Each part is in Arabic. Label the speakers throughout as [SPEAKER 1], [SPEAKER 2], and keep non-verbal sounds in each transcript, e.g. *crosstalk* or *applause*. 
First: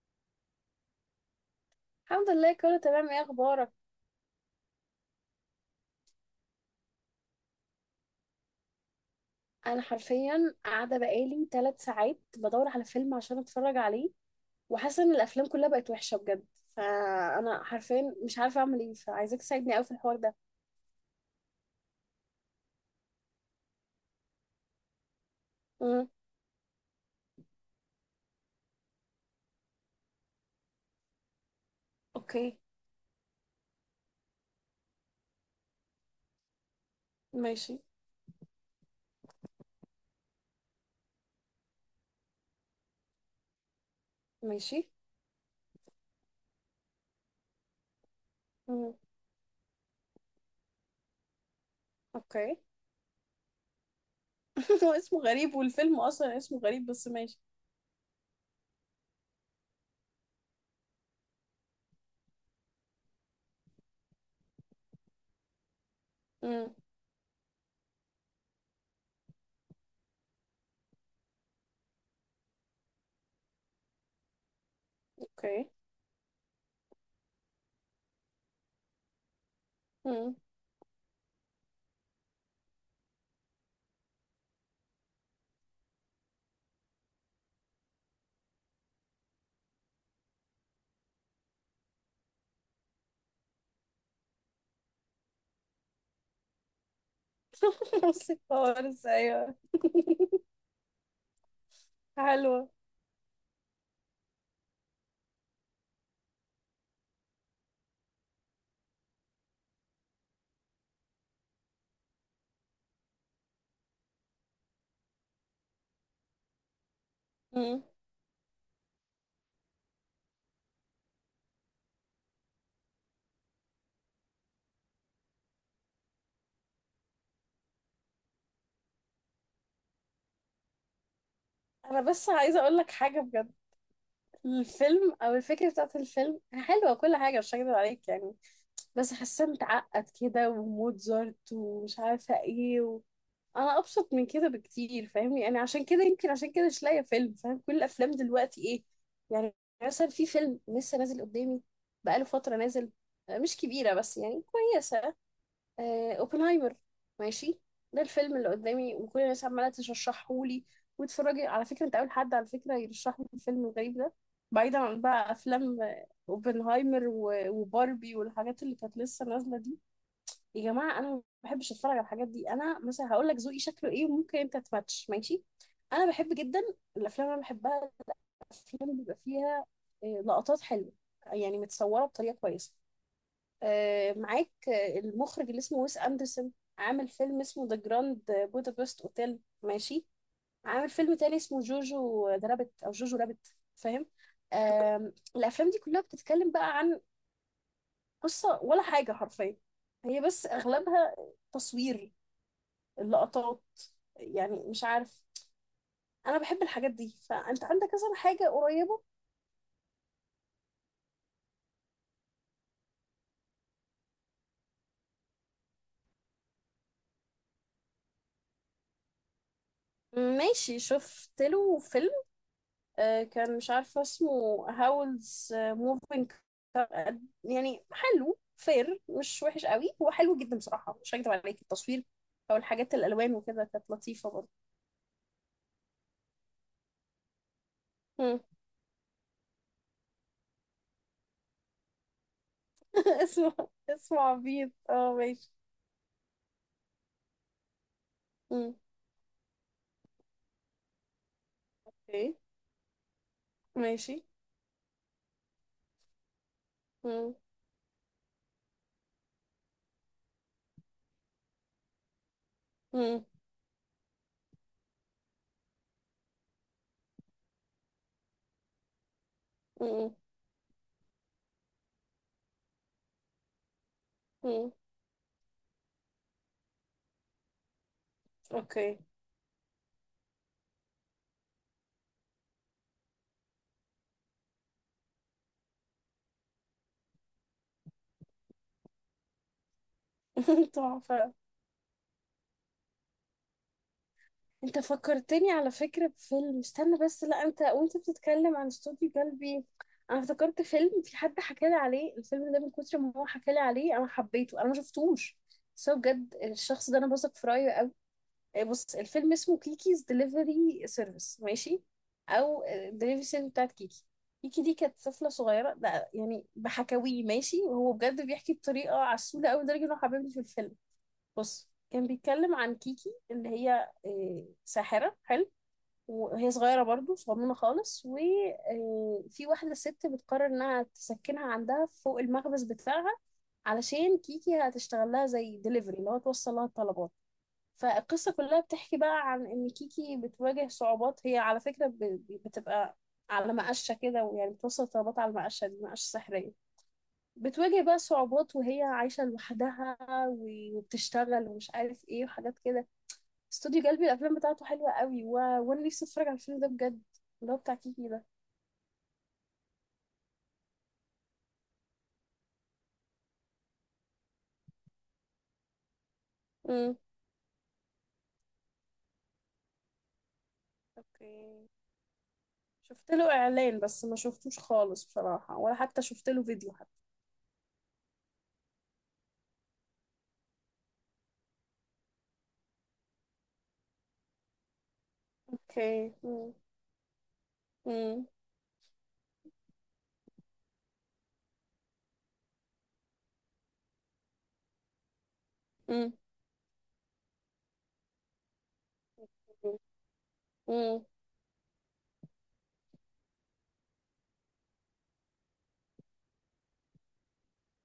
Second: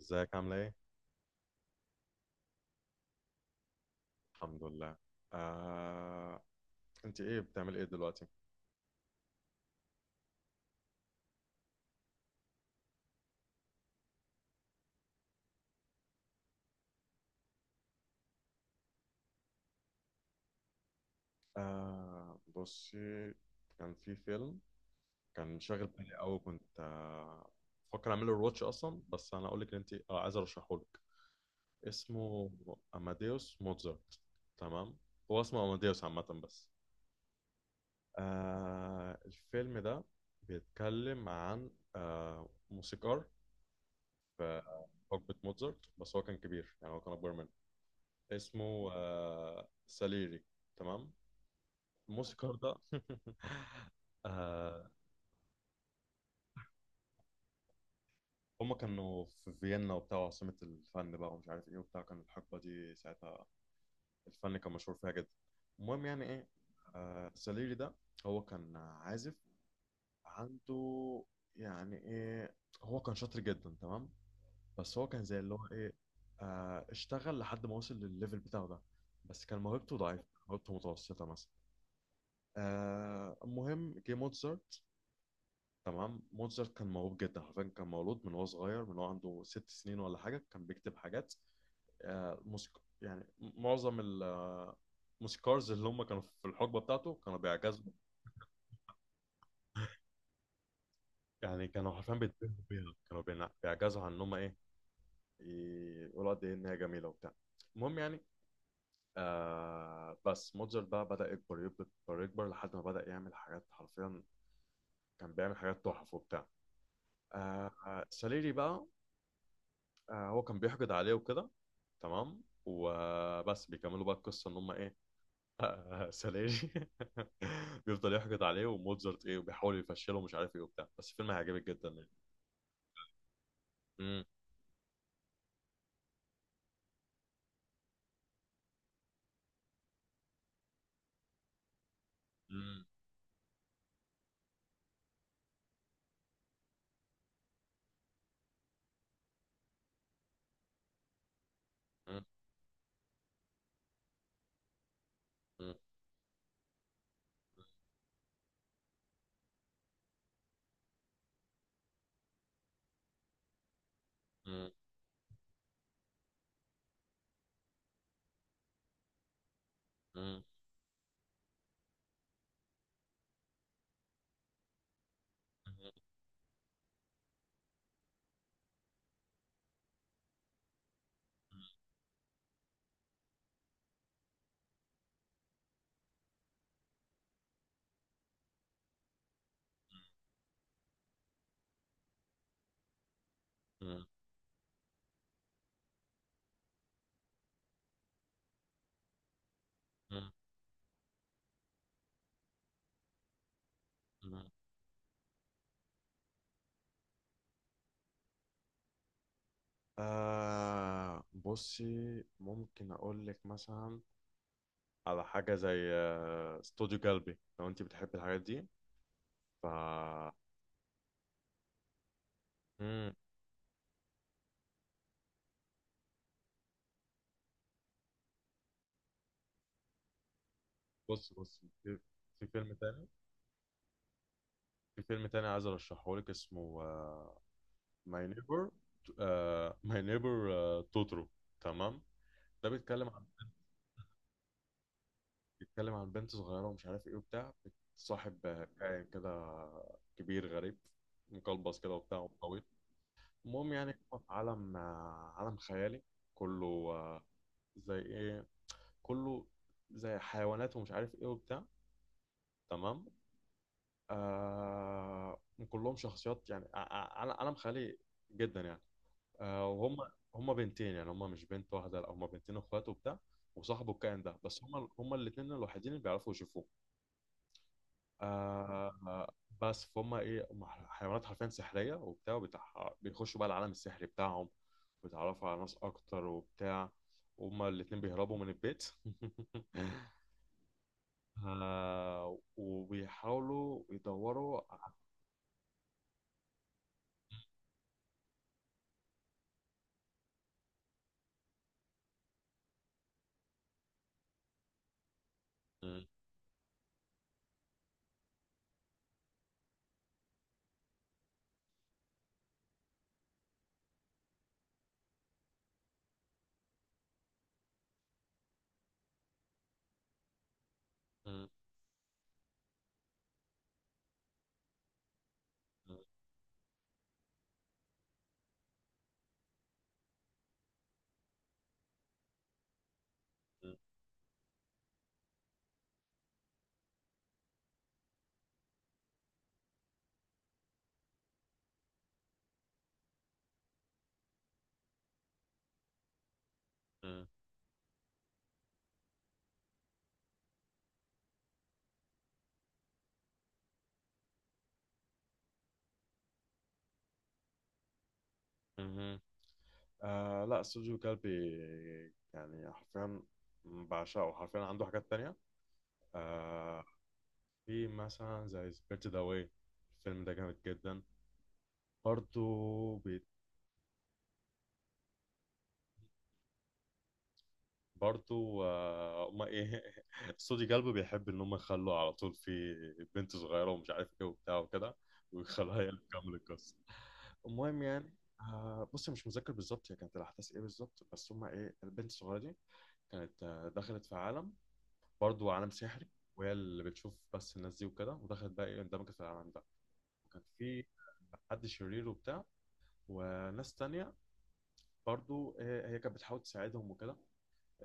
[SPEAKER 1] ازيك عاملة ايه؟
[SPEAKER 2] الحمد لله، كله تمام. ايه اخبارك؟
[SPEAKER 1] الحمد لله. آه، انت ايه بتعملي ايه دلوقتي؟
[SPEAKER 2] انا حرفيا قاعده بقالي 3 ساعات بدور على فيلم عشان اتفرج عليه، وحاسه ان الافلام كلها بقت وحشه بجد. فانا حرفيا مش عارفه اعمل ايه، فعايزاك تساعدني قوي في الحوار ده.
[SPEAKER 1] بصي، كان في فيلم كان شاغل
[SPEAKER 2] امم.
[SPEAKER 1] بالي قوي، كنت بفكر اعمله الواتش اصلا. بس انا اقول لك ان انت عايز ارشحه لك، اسمه
[SPEAKER 2] اوكي.
[SPEAKER 1] اماديوس موتزارت. تمام، هو اسمه اماديوس عامة بس.
[SPEAKER 2] ماشي.
[SPEAKER 1] الفيلم ده بيتكلم عن موسيقار في
[SPEAKER 2] ماشي.
[SPEAKER 1] حقبة موتزارت، بس هو كان كبير، يعني هو كان اكبر منه. اسمه
[SPEAKER 2] امم.
[SPEAKER 1] ساليري. تمام، الموسيقار
[SPEAKER 2] اوكي.
[SPEAKER 1] ده *laughs*
[SPEAKER 2] *laughs*
[SPEAKER 1] آه،
[SPEAKER 2] هو اسمه غريب، والفيلم اصلا اسمه غريب، بس ماشي.
[SPEAKER 1] هما كانوا في فيينا وبتاع، عاصمة الفن بقى ومش عارف ايه وبتاع، كان الحقبة دي ساعتها الفن كان مشهور فيها جدا. المهم، يعني ايه،
[SPEAKER 2] امم.
[SPEAKER 1] ساليري ده، هو كان عازف، عنده يعني ايه، هو كان شاطر جدا. تمام، بس هو كان زي اللي هو
[SPEAKER 2] اوكي.
[SPEAKER 1] ايه، اشتغل لحد ما وصل للليفل بتاعه ده، بس كان موهبته ضعيفة،
[SPEAKER 2] امم.
[SPEAKER 1] موهبته متوسطة مثلا. المهم، جه موتسارت. تمام، موتزارت كان موهوب جدا، حرفيا كان مولود من وهو صغير، من وهو عنده 6 سنين ولا حاجه كان بيكتب حاجات. موسيق، يعني معظم الموسيقارز اللي هم كانوا في الحقبه بتاعته كانوا بيعجزوا.
[SPEAKER 2] *laughs* بصي خالص، ايوه.
[SPEAKER 1] يعني كانوا حرفيا بيتبهروا
[SPEAKER 2] حلوه.
[SPEAKER 1] بيها، كانوا بيعجزوا عن ان هم ايه، يقولوا قد ايه ان هي جميله وبتاع. المهم يعني، بس موتزارت بقى بدأ يكبر يكبر يكبر لحد ما بدأ يعمل حاجات حرفيا، كان بيعمل حاجات تحف وبتاع.
[SPEAKER 2] امم.
[SPEAKER 1] ساليري بقى، هو كان بيحقد عليه وكده. تمام، وبس بيكملوا بقى القصه ان هم ايه، *laughs* سلاجي *laughs* بيفضل يحقد عليه، وموتزارت ايه، وبيحاول يفشله ومش عارف ايه وبتاع. بس الفيلم هيعجبك جدا
[SPEAKER 2] انا
[SPEAKER 1] يعني.
[SPEAKER 2] بس عايزه اقول لك حاجه بجد.
[SPEAKER 1] مم،
[SPEAKER 2] الفيلم او الفكره بتاعت الفيلم حلوه، كل حاجه، مش هكدب عليك يعني. بس حاسه متعقد كده، وموتزارت، ومش عارفه ايه
[SPEAKER 1] مم،
[SPEAKER 2] انا ابسط من كده بكتير، فاهمني يعني؟ عشان كده يمكن، عشان كده مش لاقيه فيلم، فاهم كل الافلام دلوقتي ايه. يعني مثلا في فيلم لسه نازل قدامي،
[SPEAKER 1] مم،
[SPEAKER 2] بقاله فتره نازل، مش كبيره بس يعني كويسه.
[SPEAKER 1] مم،
[SPEAKER 2] اوبنهايمر. ماشي. ده الفيلم اللي قدامي، وكل الناس عماله ترشحه لي. واتفرجي، على فكره انت اول حد على فكره يرشح لي الفيلم الغريب ده،
[SPEAKER 1] مم،
[SPEAKER 2] بعيدا عن بقى افلام اوبنهايمر و- وباربي والحاجات اللي كانت لسه نازله دي.
[SPEAKER 1] مم،
[SPEAKER 2] يا جماعه، انا ما بحبش اتفرج على الحاجات دي. انا مثلا هقول لك ذوقي شكله ايه، وممكن انت تماتش، ماشي. انا بحب جدا الافلام، اللي انا بحبها الافلام بيبقى فيها لقطات حلوه، يعني متصوره بطريقه كويسه. معاك المخرج اللي اسمه ويس أندرسون، عامل فيلم اسمه ذا جراند بودابست اوتيل، ماشي. عامل فيلم تاني اسمه جوجو ذا رابت او جوجو رابت،
[SPEAKER 1] مم،
[SPEAKER 2] فاهم؟ الافلام دي كلها بتتكلم بقى عن قصة، ولا حاجة حرفيا، هي
[SPEAKER 1] مم،
[SPEAKER 2] بس اغلبها تصوير، اللقطات،
[SPEAKER 1] مم.
[SPEAKER 2] يعني مش عارف. انا بحب الحاجات دي، فانت عندك مثلا حاجة قريبة؟
[SPEAKER 1] بصي، ممكن اقول لك مثلا على حاجه زي استوديو جلبي لو انت بتحبي الحاجات دي، ف...
[SPEAKER 2] ماشي. شفت له فيلم
[SPEAKER 1] مم.
[SPEAKER 2] كان مش عارفة اسمه، هاولز موفينج. يعني حلو فير، مش وحش قوي، هو حلو جدا بصراحة، مش هكدب
[SPEAKER 1] بص بص،
[SPEAKER 2] عليك. التصوير،
[SPEAKER 1] في
[SPEAKER 2] أو
[SPEAKER 1] فيلم
[SPEAKER 2] الحاجات،
[SPEAKER 1] تاني،
[SPEAKER 2] الألوان وكده، كانت لطيفة برضه.
[SPEAKER 1] عايز ارشحه لك، اسمه ماي
[SPEAKER 2] مم.
[SPEAKER 1] نيبر، ماي نيبر توترو. تمام، ده بيتكلم
[SPEAKER 2] *laughs*
[SPEAKER 1] عن،
[SPEAKER 2] اسمه عبيط، اه، ماشي.
[SPEAKER 1] بنت صغيره ومش عارف ايه وبتاع، صاحب
[SPEAKER 2] مم.
[SPEAKER 1] كائن كده، كبير غريب مقلبص كده وبتاع
[SPEAKER 2] اوكي.
[SPEAKER 1] وطويل. المهم يعني،
[SPEAKER 2] ماشي.
[SPEAKER 1] هو في عالم عالم خيالي، كله
[SPEAKER 2] مم.
[SPEAKER 1] زي ايه، كله زي حيوانات ومش عارف ايه وبتاع. تمام،
[SPEAKER 2] مم.
[SPEAKER 1] آه كلهم شخصيات، يعني عالم خيالي جدا يعني. وهم
[SPEAKER 2] مم.
[SPEAKER 1] هم بنتين، يعني هم مش بنت واحده، لا هم بنتين اخوات وبتاع، وصاحبه الكائن ده. بس
[SPEAKER 2] مم.
[SPEAKER 1] هم الاثنين الوحيدين اللي بيعرفوا يشوفوه. آه
[SPEAKER 2] اوكي.
[SPEAKER 1] آه، بس فهم ايه، هم حيوانات حرفيا سحريه وبتاع، بيخشوا بقى العالم السحري بتاعهم، ويتعرفوا على ناس اكتر وبتاع. هما الاثنين بيهربوا من البيت *laughs*
[SPEAKER 2] *laughs* تحفة.
[SPEAKER 1] وبيحاولوا يدوروا
[SPEAKER 2] انت
[SPEAKER 1] ع-
[SPEAKER 2] فكرتني على فكرة بفيلم، استنى بس. لا انت، وانت بتتكلم عن استوديو جلبي، انا افتكرت فيلم في حد حكالي عليه. الفيلم ده من كتر ما هو حكالي عليه انا حبيته، انا ما شفتوش، بس هو
[SPEAKER 1] م-
[SPEAKER 2] بجد الشخص ده انا بثق في رايه قوي. بص، الفيلم اسمه كيكيز دليفري سيرفيس، ماشي. او دليفري سيرفيس بتاعت كيكي. كيكي دي كانت طفلة صغيرة، ده يعني بحكاويه ماشي، وهو بجد بيحكي بطريقة عسولة قوي لدرجة انه حببني في الفيلم.
[SPEAKER 1] م-
[SPEAKER 2] بص، كان بيتكلم عن كيكي اللي هي ساحرة، حلو. وهي صغيرة برضو، صغنونة خالص، وفي واحدة ست بتقرر انها تسكنها عندها فوق المخبز بتاعها،
[SPEAKER 1] م-
[SPEAKER 2] علشان كيكي هتشتغل لها زي ديليفري، اللي هو توصل لها الطلبات. فالقصة كلها بتحكي بقى عن ان كيكي بتواجه صعوبات. هي على فكرة بتبقى على مقشة كده، ويعني بتوصل الطلبات على المقشة دي، مقشة سحرية.
[SPEAKER 1] م-
[SPEAKER 2] بتواجه بقى صعوبات، وهي عايشة لوحدها، و- وبتشتغل ومش عارف ايه، وحاجات كده. استوديو جلبي الافلام بتاعته حلوة قوي وانا نفسي اتفرج على الفيلم ده بجد، اللي هو بتاع كيكي ده.
[SPEAKER 1] م- آه لا، استوديو كلبي يعني حرفيا بعشقه حرفيا. عنده حاجات تانية آه،
[SPEAKER 2] امم.
[SPEAKER 1] في مثلا زي سبيرت ذا واي، الفيلم ده جامد جدا.
[SPEAKER 2] اوكي.
[SPEAKER 1] برضو
[SPEAKER 2] شفت له اعلان، بس ما شفتوش خالص بصراحة، ولا حتى شفت له فيديو حتى.
[SPEAKER 1] برضو آه ما ايه *laughs* استوديو كلبي بيحب ان هم يخلوا على طول في بنت صغيرة ومش عارف ايه وبتاع وكده، ويخلوها هي اللي
[SPEAKER 2] اوكي.
[SPEAKER 1] تكمل
[SPEAKER 2] امم.
[SPEAKER 1] القصة. المهم يعني،
[SPEAKER 2] امم.
[SPEAKER 1] بص، مش متذكر بالظبط هي كانت الاحداث ايه بالظبط، بس هم ايه، البنت الصغيرة دي كانت دخلت في عالم، برضو عالم سحري،
[SPEAKER 2] امم.
[SPEAKER 1] وهي اللي بتشوف بس الناس دي وكده، ودخلت بقى ايه اندمجت في العالم ده. وكان في
[SPEAKER 2] امم.
[SPEAKER 1] حد شرير وبتاع، وناس تانية برضو إيه، هي كانت بتحاول تساعدهم وكده،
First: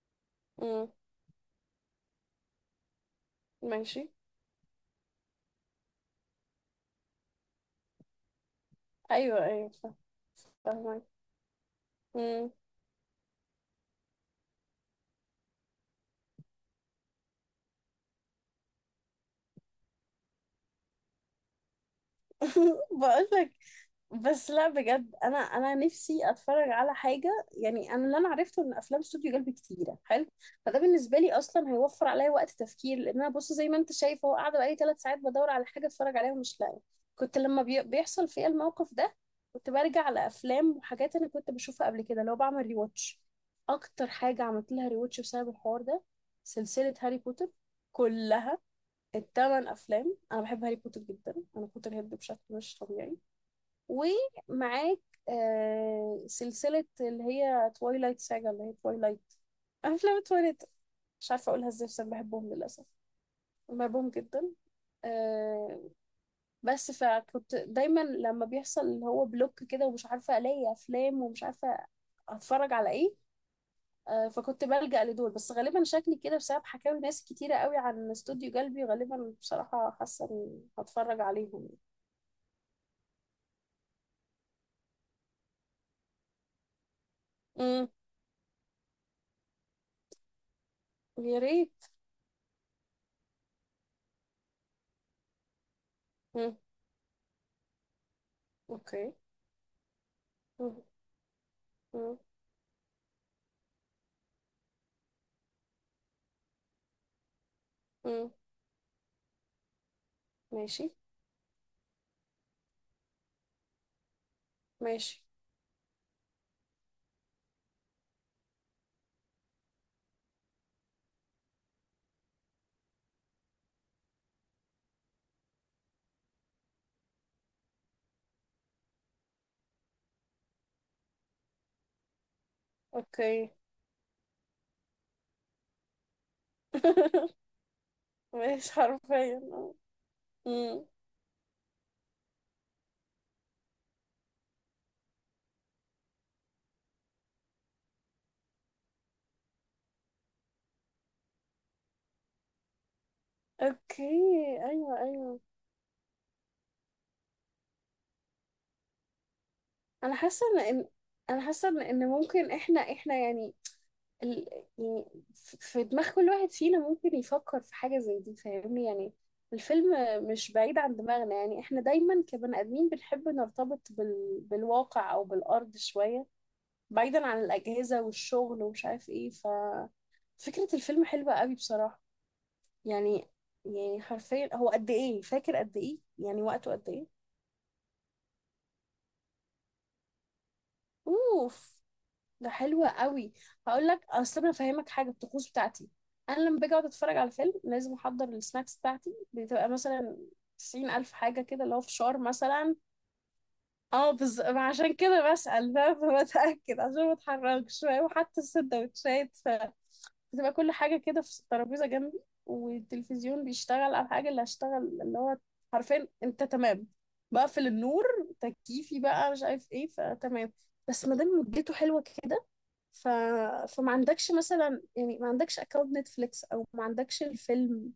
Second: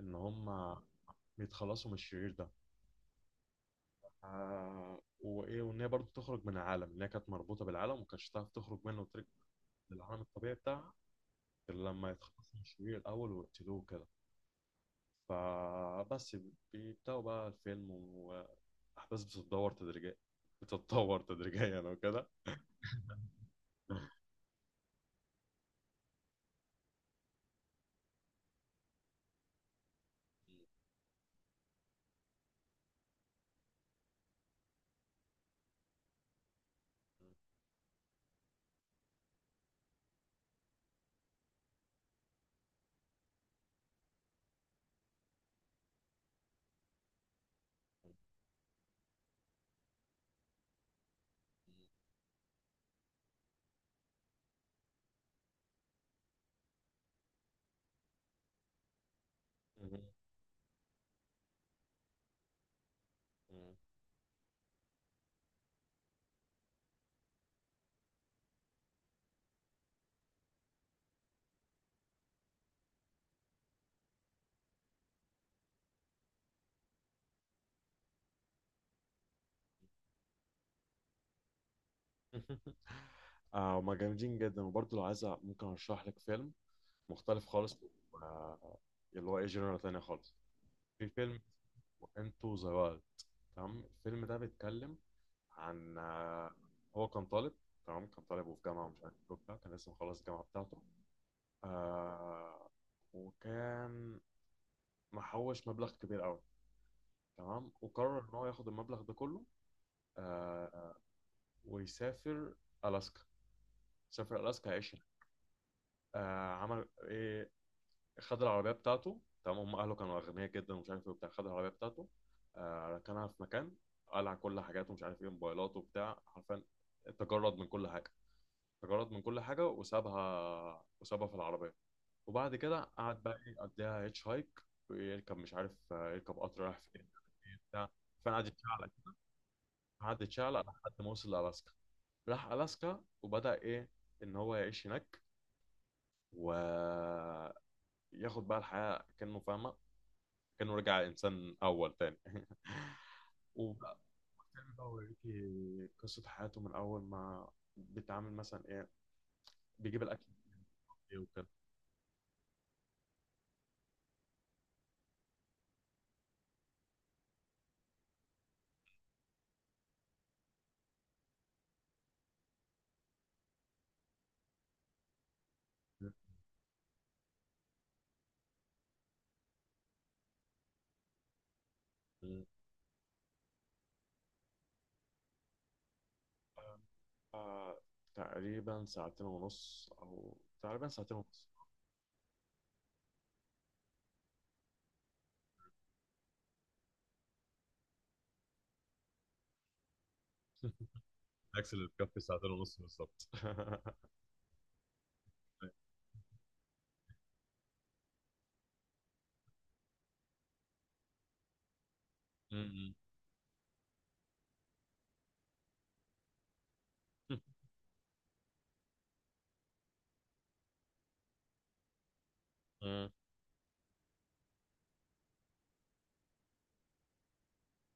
[SPEAKER 1] ان هم
[SPEAKER 2] امم.
[SPEAKER 1] يتخلصوا من الشرير ده.
[SPEAKER 2] ماشي.
[SPEAKER 1] وايه، وان هي برضو تخرج من العالم، ان هي كانت مربوطة بالعالم وما كانتش تعرف تخرج منه وترجع
[SPEAKER 2] ايوه، ايوه.
[SPEAKER 1] للعالم الطبيعي بتاعها
[SPEAKER 2] فاهمة.
[SPEAKER 1] غير لما
[SPEAKER 2] *laughs*
[SPEAKER 1] يتخلصوا
[SPEAKER 2] امم.
[SPEAKER 1] من الشرير الاول ويقتلوه كده. فبس بيبدأوا بقى الفيلم، واحداث بتتدور تدريجيا، بتتطور تدريجيا وكده *laughs*
[SPEAKER 2] بقول لك، بس لا بجد، انا نفسي اتفرج على حاجه يعني. انا اللي انا عرفته ان افلام استوديو جلب كتيره حلو، فده بالنسبه لي اصلا هيوفر عليا وقت تفكير، لان انا بص زي ما انت شايف هو قاعده بقالي 3 ساعات بدور على حاجه اتفرج عليها ومش لاقيه. كنت لما بيحصل فيا الموقف ده، كنت برجع على افلام وحاجات انا كنت بشوفها قبل كده، لو بعمل ريواتش. اكتر حاجه عملت لها ريواتش بسبب الحوار ده، سلسله هاري بوتر كلها، الـ 8 افلام. انا بحب هاري بوتر جدا، انا بوتر هيد بشكل مش طبيعي. ومعاك سلسلة اللي هي تويلايت ساجا، اللي هي تويلايت، أفلام تويلايت. مش عارفة أقولها إزاي، بس أنا بحبهم للأسف، بحبهم جدا. آه بس فكنت دايما لما بيحصل اللي هو بلوك كده، ومش عارفة ألاقي أفلام، ومش عارفة أتفرج على إيه. فكنت بلجأ لدول. بس غالبا شكلي كده بسبب حكاوي ناس كتيرة قوي عن استوديو قلبي، غالبا بصراحة حاسة إني هتفرج عليهم.
[SPEAKER 1] هما جامدين جدا، وبرضه لو عايز ممكن ارشح لك فيلم مختلف خالص،
[SPEAKER 2] امم.
[SPEAKER 1] آه اللي هو ايه، جنرال تانية خالص. في فيلم
[SPEAKER 2] يا ريت.
[SPEAKER 1] انتو ذا وايلد، تمام. الفيلم ده بيتكلم عن آه،
[SPEAKER 2] مم.
[SPEAKER 1] هو كان طالب، تمام كان طالب وفي جامعة ومش
[SPEAKER 2] اوكي.
[SPEAKER 1] عارف ايه وبتاع، كان لسه مخلص الجامعة بتاعته.
[SPEAKER 2] مم. مم.
[SPEAKER 1] آه وكان محوش مبلغ كبير قوي، تمام، وقرر
[SPEAKER 2] مم.
[SPEAKER 1] ان هو ياخد المبلغ ده كله.
[SPEAKER 2] ماشي.
[SPEAKER 1] آه ويسافر الاسكا، سافر الاسكا 10.
[SPEAKER 2] ماشي.
[SPEAKER 1] عمل ايه، خد العربيه بتاعته، تمام هم اهله كانوا اغنياء جدا ومش عارف ايه وبتاع. خد العربيه بتاعته، ركنها في مكان، قلع كل حاجاته مش عارف ايه موبايلاته وبتاع، حرفيا تجرد من كل حاجه تجرد من كل حاجه، وسابها في العربيه. وبعد كده قعد بقى
[SPEAKER 2] اوكي.
[SPEAKER 1] ايه يقضيها هيتش هايك، يركب مش عارف يركب قطر رايح فين، مش عارف
[SPEAKER 2] *laughs*
[SPEAKER 1] إيه بتاع. فانا قعد
[SPEAKER 2] ماشي،
[SPEAKER 1] يتشعلق كده،
[SPEAKER 2] حرفيا اه.
[SPEAKER 1] قعد يتشعلق
[SPEAKER 2] أمم.
[SPEAKER 1] لحد ما وصل لألاسكا. راح ألاسكا وبدأ إيه، إن هو يعيش هناك، و ياخد بقى الحياة كأنه فاهمة، كأنه رجع إنسان أول تاني *laughs* وبقى
[SPEAKER 2] اوكي.
[SPEAKER 1] بيكتمل بقى
[SPEAKER 2] ايوه، ايوه.
[SPEAKER 1] ويوريكي قصة حياته من أول ما بيتعامل مثلا إيه، بيجيب
[SPEAKER 2] انا
[SPEAKER 1] الأكل
[SPEAKER 2] حاسه ان إن-
[SPEAKER 1] إيه
[SPEAKER 2] انا
[SPEAKER 1] وكده.
[SPEAKER 2] حاسه ان إن ممكن احنا يعني ال... يعني في دماغ كل واحد فينا ممكن يفكر في حاجه زي دي، فاهمني يعني. الفيلم مش بعيد عن دماغنا، يعني احنا دايما كبني ادمين بنحب نرتبط بالواقع او بالارض شويه، بعيدا عن الاجهزه والشغل ومش عارف ايه. ف فكره الفيلم حلوه قوي بصراحه،
[SPEAKER 1] مم.
[SPEAKER 2] يعني. يعني حرفيا هو قد ايه؟ فاكر قد ايه يعني، وقته قد ايه؟
[SPEAKER 1] آه، تقريبا ساعتين ونص، أو تقريبا ساعتين ونص.
[SPEAKER 2] اوف، ده حلو قوي. هقول لك، اصل انا فاهمك حاجه، الطقوس بتاعتي، انا لما باجي اقعد اتفرج على فيلم لازم احضر السناكس بتاعتي. بتبقى مثلا 90,000 حاجة كده،
[SPEAKER 1] عكس
[SPEAKER 2] اللي هو
[SPEAKER 1] اللي
[SPEAKER 2] فشار
[SPEAKER 1] بكفي ساعتين
[SPEAKER 2] مثلا.
[SPEAKER 1] ونص بالظبط *laughs*
[SPEAKER 2] اه، عشان كده بسأل، فاهم؟ *laughs* بتأكد عشان ما اتحركش، فاهم؟ وحتى السندوتشات بتبقى كل حاجة كده في الترابيزة جنبي،
[SPEAKER 1] مم.
[SPEAKER 2] والتلفزيون بيشتغل على الحاجة اللي هشتغل، اللي هو حرفيا انت تمام، بقفل النور، تكييفي بقى مش عارف ايه، فتمام. بس ما دام مدته حلوة كده ف...
[SPEAKER 1] مم.
[SPEAKER 2] فما عندكش مثلا، يعني ما عندكش اكونت نتفليكس، او ما عندكش الفيلم،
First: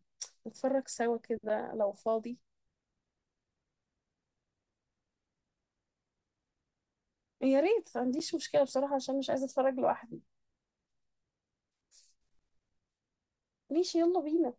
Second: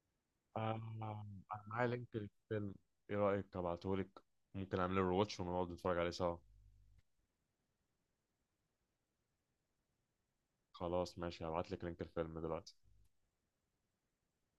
[SPEAKER 1] آه،
[SPEAKER 2] نتفرج سوا
[SPEAKER 1] أنا
[SPEAKER 2] كده
[SPEAKER 1] معايا
[SPEAKER 2] لو
[SPEAKER 1] لينك
[SPEAKER 2] فاضي؟
[SPEAKER 1] للفيلم، إيه رأيك أبعتهولك؟ ممكن أعمل له رواتش ونقعد نتفرج عليه سوا.
[SPEAKER 2] يا ريت، ما عنديش مشكلة بصراحة، عشان مش عايزة اتفرج لوحدي.
[SPEAKER 1] خلاص ماشي، هبعت لك لينك الفيلم دلوقتي.
[SPEAKER 2] ماشي، يلا بينا.